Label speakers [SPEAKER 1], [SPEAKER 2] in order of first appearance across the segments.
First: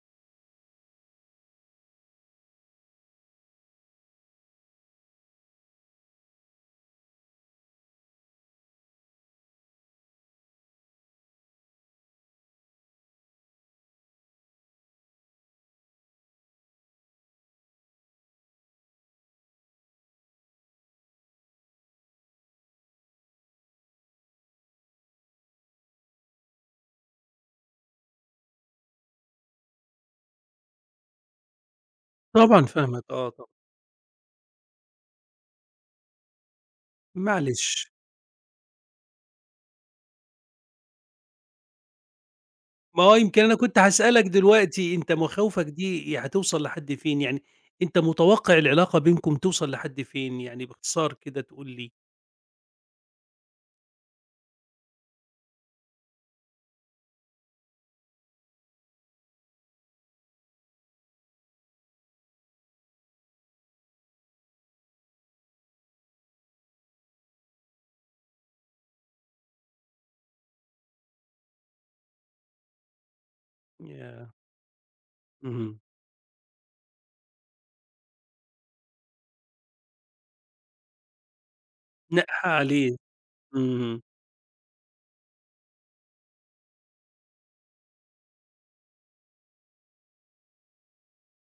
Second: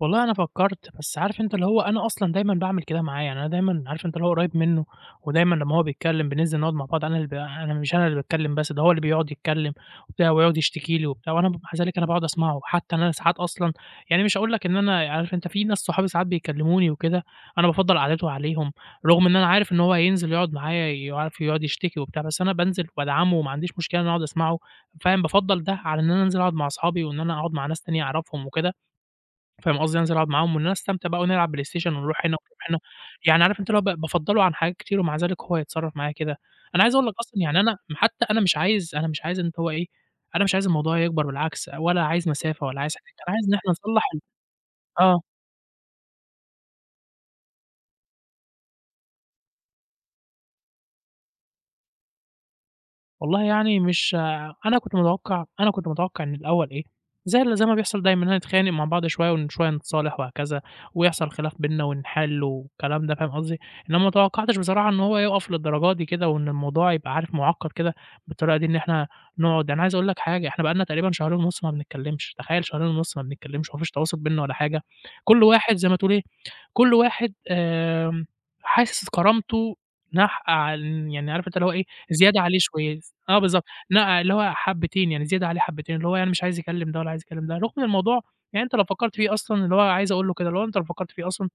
[SPEAKER 1] والله أنا فكّرت، بس عارف أنت اللي هو أنا أصلًا دايمًا باعمل كده معاه، يعني أنا دايمًا عارف أنت اللي هو قُريّب منّه ودايمًا لمّا هو بيتكلّم بننزل نقعد مع بعض أنا اللي ب أنا مش أنا اللي باتكلّم بس ده هو اللي بيقعد يتكلّم وبتاع ويقعد يشتكي لي وبتاع وأنا بابقى مع ذلك باقعد أسمعه. حتّى إن أنا ساعات أصلًا يعني أنا مش هاقول لك إن أنا ي عارف أنت في ناس صحابي ساعات بيكلّموني وكده أنا بافضّل قعدته عليهم، رغم إن أنا عارف إن هو هينزل يقعد معايا ي عارف يقعد يشتكي وبتاع. بس أنا بانزل وادعمه وما عنديش مشكلة أنا أقعد أسمعه فاهم؟ بافضّل ده على إن أنا أنزل أقعد مع اصحابي وإن أنا أقعد مع ناس تانية أعرفهم وكده، فاهم قصدي؟ أنزل أقعد معاهم وإن أنا أستمتع بقى ونلعب بلايستيشن ونروح هنا ونرُوح
[SPEAKER 2] طبعًا
[SPEAKER 1] هنا.
[SPEAKER 2] فاهمك، آه
[SPEAKER 1] يعني
[SPEAKER 2] طب
[SPEAKER 1] عارف أنت اللي هو ب بافضّله عن حاجات كتير ومع ذلك هو يتصرّف معايا كده! أنا عايز أقول لك أصلًا يعني أنا
[SPEAKER 2] معلش.
[SPEAKER 1] م حتّى أنا مش عايز أنا مش عايز إن هو إيه، أنا مش عايز الموضوع يكبر بالعكس، ولا عايز مسافة ولا عايز
[SPEAKER 2] ما
[SPEAKER 1] [unintelligible]
[SPEAKER 2] هو
[SPEAKER 1] أنا
[SPEAKER 2] يمكن
[SPEAKER 1] عايز إن
[SPEAKER 2] أنا
[SPEAKER 1] إحنا
[SPEAKER 2] كنت
[SPEAKER 1] نصلّح ال
[SPEAKER 2] هاسألك دلوقتي أنت
[SPEAKER 1] آه.
[SPEAKER 2] مخاوفك دي ي هتوصل لحد فين؟ يعني أنت متوقّع العلاقة بينكم توصل لحد فين؟ يعني باختصار كده تقول لي.
[SPEAKER 1] والله يعني مش ع أنا كنت متوقّع أنا كنت متوقّع من الأول إيه، زي ال زي ما بيحصل دايمًا، إنّنا نتخانق مع بعض شوية وشوية نتصالح وهكذا ويحصَل خلاف بيننا ونحل والكلام ده فاهم قصدي؟ إنما ما توقّعتش بصراحة إن هو يوقف للدرجة دي كده وإن الموضوع يبقى عارف مُعقّد كده بالطريقة دي إن إحنا نقعد أنا عايز أقول لك حاجة، إحنا بقى لنا تقريبًا شهرين ونُص ما بنتكلّمش. تخيل شهرين ونُص ما بنتكلّمش وما فيش تواصل
[SPEAKER 2] ياه!
[SPEAKER 1] بيننا ولا حاجة. كل واحد
[SPEAKER 2] اهم.
[SPEAKER 1] زي ما تقول إيه، كل واحد آمم حاسس كرامته ناقحة عل يعني عارف أنت اللي هو إيه، زيادة
[SPEAKER 2] ناقحة
[SPEAKER 1] عليه
[SPEAKER 2] عليه.
[SPEAKER 1] شوية س آه بالضبط.
[SPEAKER 2] اهم.
[SPEAKER 1] نقع اللي هو حبّتين، يعني زيادة عليه حبّتين اللي هو يعني مش عايز يكلّم ده ولا عايز يكلّم ده. رغم الموضوع يعني أنت لو فكّرت فيه أصلًا اللي هو عايز أقول له كده اللي هو أنت لو فكّرت فيه أصلًا،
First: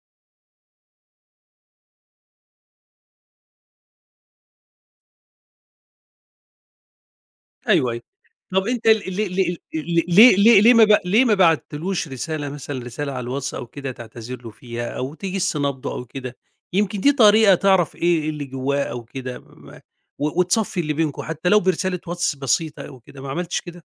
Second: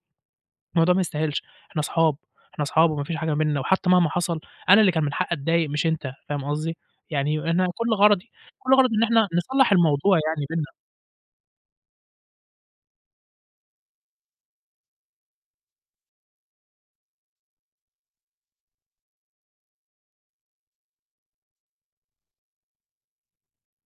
[SPEAKER 1] الموضوع ما يستاهلش، إحنا أصحاب، إحنا أصحاب وما فيش حاجة ما بيننا وحتّى مهما حصل أنا اللي كان من حقّي أتضايق مش أنت فاهم قصدي؟ يعني أنا
[SPEAKER 2] أيوه،
[SPEAKER 1] كل
[SPEAKER 2] أيوه.
[SPEAKER 1] غرضي
[SPEAKER 2] طب
[SPEAKER 1] كل
[SPEAKER 2] أنت ل
[SPEAKER 1] غرضي إن
[SPEAKER 2] ل
[SPEAKER 1] إحنا
[SPEAKER 2] ل ل
[SPEAKER 1] نصلّح
[SPEAKER 2] ل
[SPEAKER 1] الموضوع
[SPEAKER 2] ليه
[SPEAKER 1] يعني
[SPEAKER 2] ليه
[SPEAKER 1] بيننا.
[SPEAKER 2] ليه ما ب ليه ما بعتّلوش رسالة مثلًا رسالة على الواتس أو كده تعتذر له فيها أو تِجِس نبضه أو كده؟ يمكن دي طريقة تعرف إيه إيه اللي جوّاه أو كده م ما و وتصفّي اللي بينكم حتّى لو برسالة واتس بسيطة أو كده ما عملتش كده؟